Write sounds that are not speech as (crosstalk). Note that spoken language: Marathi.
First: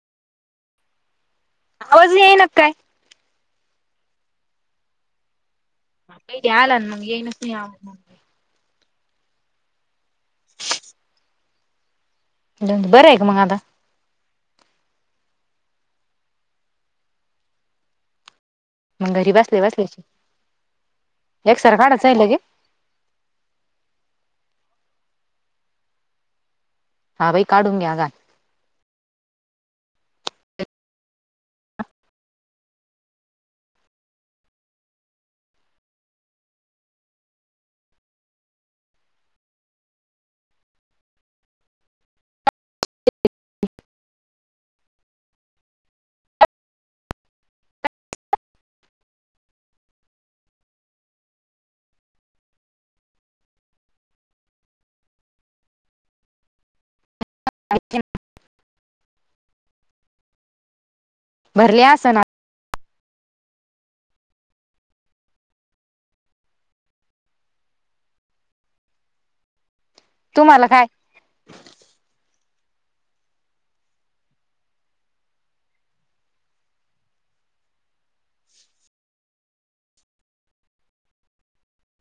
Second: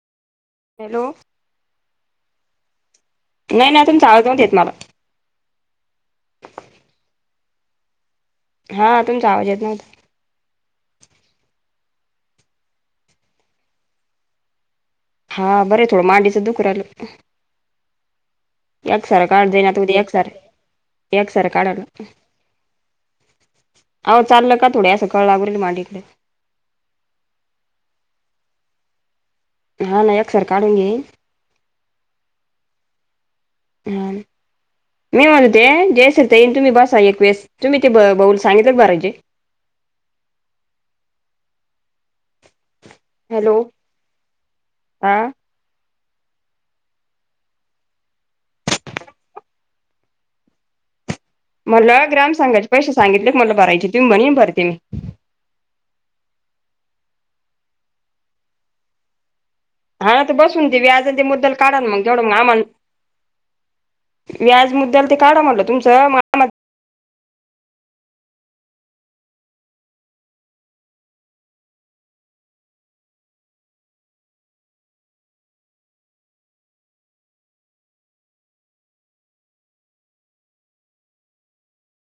हॅलो! आवाज येईना, का काय? नाही नाही अजून (unintelligible) देत मला. याला ना मग येईनच म (unintelligible) हा तुमचा आवाज येत नव्हता? बरं आहे का मग आता? हा बरं थोडं मांडीच दुखु राहिलं. मग एक्सरा घरी काढ बसले दे ना तु बसल्याची एक्सरा एक्सरा काढाय एकसार लागतोय. काढायचं आहे लगे आव चाललं का थोडं असं (unintelligible) हा भाई काढून घ्या आगा हा ना एक सर काढून घे हा. मी म्होलते जयस तेईन तुम्ही बसा एक वेळेस तुम्ही ते बऊल सांगितलंत बरााजचे हॅलो हां. मला ग्राम सांगायचे पैसे सांगितले क मला भरायचे तुमही म्हणे भरते मी अच्छ हा तर बसून देवी आज ते मुद्दल काढा भरले मग असन तेवढं मग आम्हाला व्याज मुद्द्याला ते काढा म्हटलं तुमचं तुम्हाला काय?